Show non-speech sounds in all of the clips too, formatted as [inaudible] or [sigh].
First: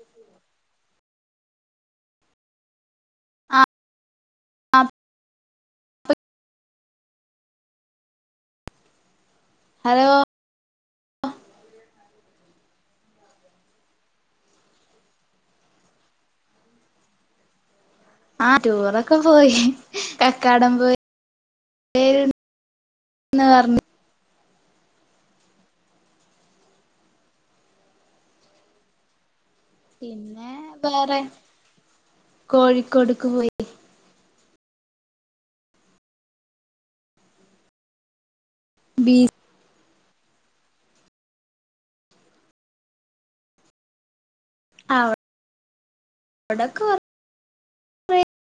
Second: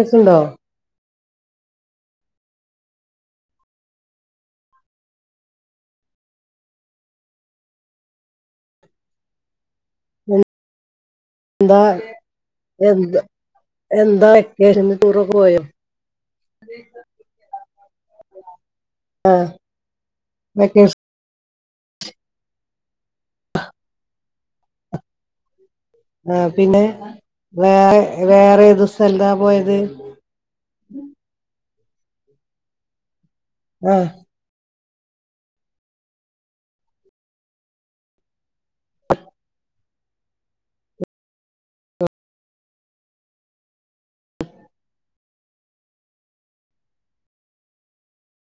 A സുണ്ടോ അ hello എന്താ എന്താ എന്താ വെക്കെഷന് ടൂർ പോയോ [unintelligible] ആ ടൂറൊക്കെ പോയി കക്കാടം പോയി വെക്കേഷൻ പേര് പറഞ്ഞ [unintelligible] ആ പിന്നെ വേറെ വേറെ ഏത് സ്ഥലതാ പോയത് പിന്നെ വേറെ അ ബീ [unintelligible]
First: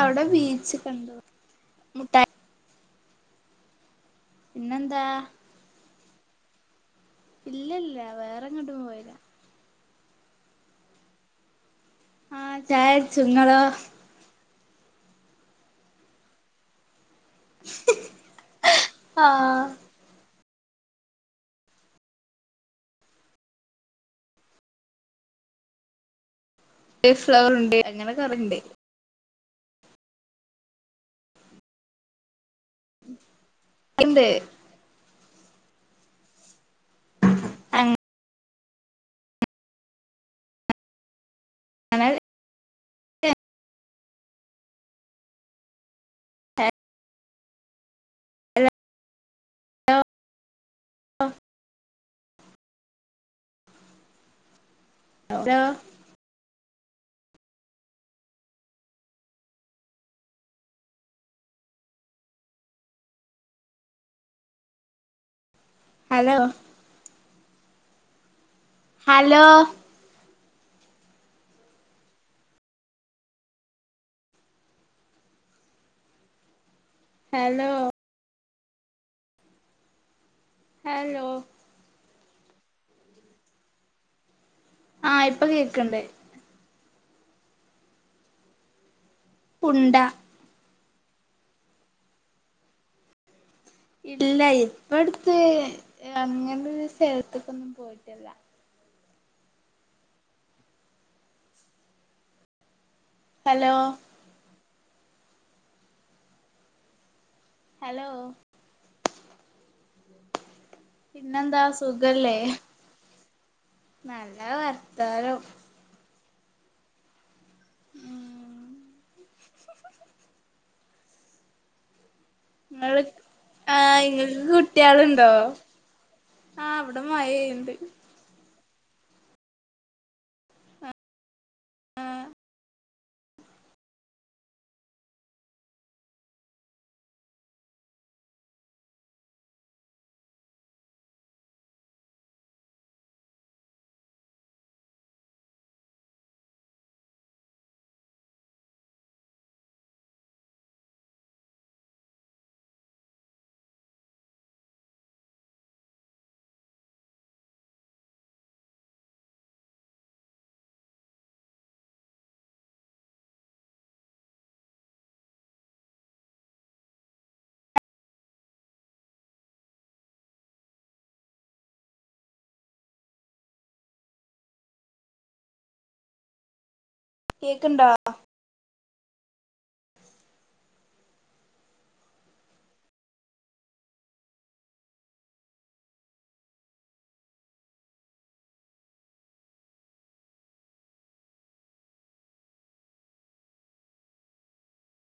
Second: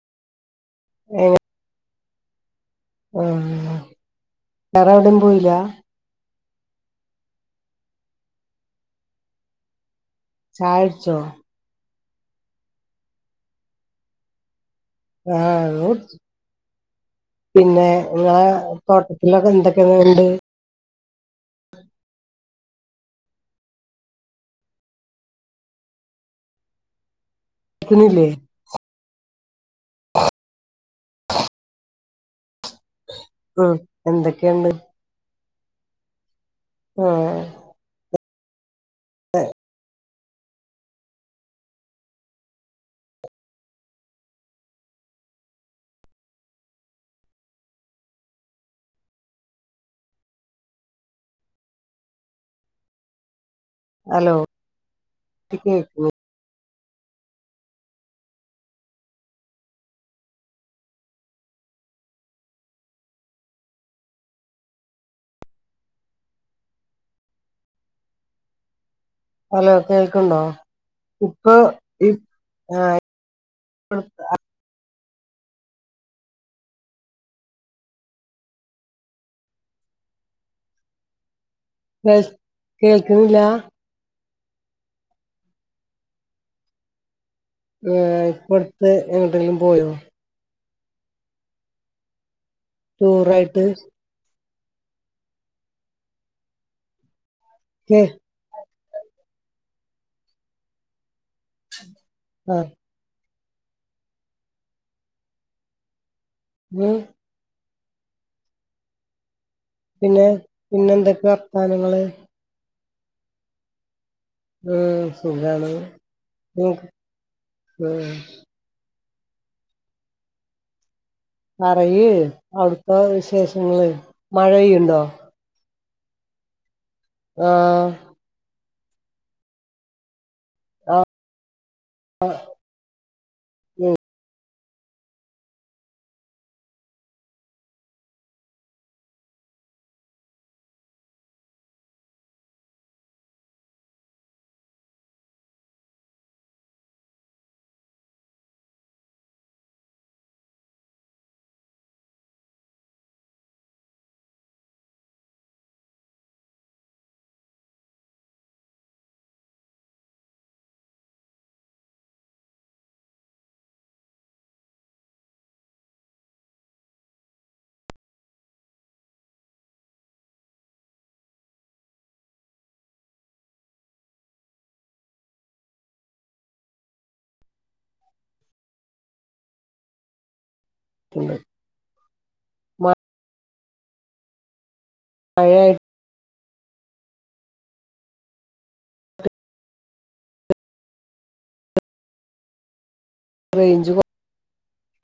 അവിടെ ബീച്ച് കണ്ടു എ മുട്ട ആ വേറെ പിന്നെന്താ എവിടും പോയില്ല ഇല്ല ഇല്ല വേറെങ്ങോട്ടും പോയില്ല ചായ ടിച്ചോ ആഹ ചായ ടിച്ചുങ്ങളോ ആഹ ഞങ്ങളിടിച്ചു പിന്നെ നിങ്ങളെ ആ തോട്ടത്തിലൊക്കെ എന്തൊക്കെയങ്ങ ഉണ്ട് ഫ്ലവർ ഉണ്ട് കേൾക്കുന്നില്ലേ അങ്ങനെക്കറുണ്ട് [unintelligible] ഉ ഉണ്ട് എന്തൊക്കെയണ്ട് ആഹ അങ് ആഹ [unintelligible] [unintelligible] ആ [inaudible] ഹലോ ഹലോ കേക്ക് ഹലോ ഹലോ സ്ഥലോ കേൾക്കണ്ടോ ഇപ്പൊ [unintelligible] ഹലോ ഹലോ കേ കേൾക്കുന്നില്ല ആഹ ഇപ്പൊ കേക്കണ്ട് ഇപ്പ അടുത്ത് എങ്ങടെെങ്കിലും പോയോ കുണ്ട ടൂറ ആയിട്ട് ഇല്ല ഇപ്പ അടുത്തെ അങ്ങന സ്േർത്ത്ക്കന്ന ഹ ല്ല ഉം ഹലോ ഉം ഹലോ പിന്നെ എന്തൊക്കെ വർത്താനങ്ങൾ േ നല് ഉം സുഖാണ്. ഉ പറയി ഇങ്ങക്ക് പെയ്യുണ്ടോ കുട്ടികളുണ്ടോ? ആഹ ഇവിടെ മഴപെയുണ്ട് ആഹ് ആഹ ആഹ് ആ ഉ കേൾക്കണ്ടോ? പിണ്ട്െ ആയായി റേഞ്ച്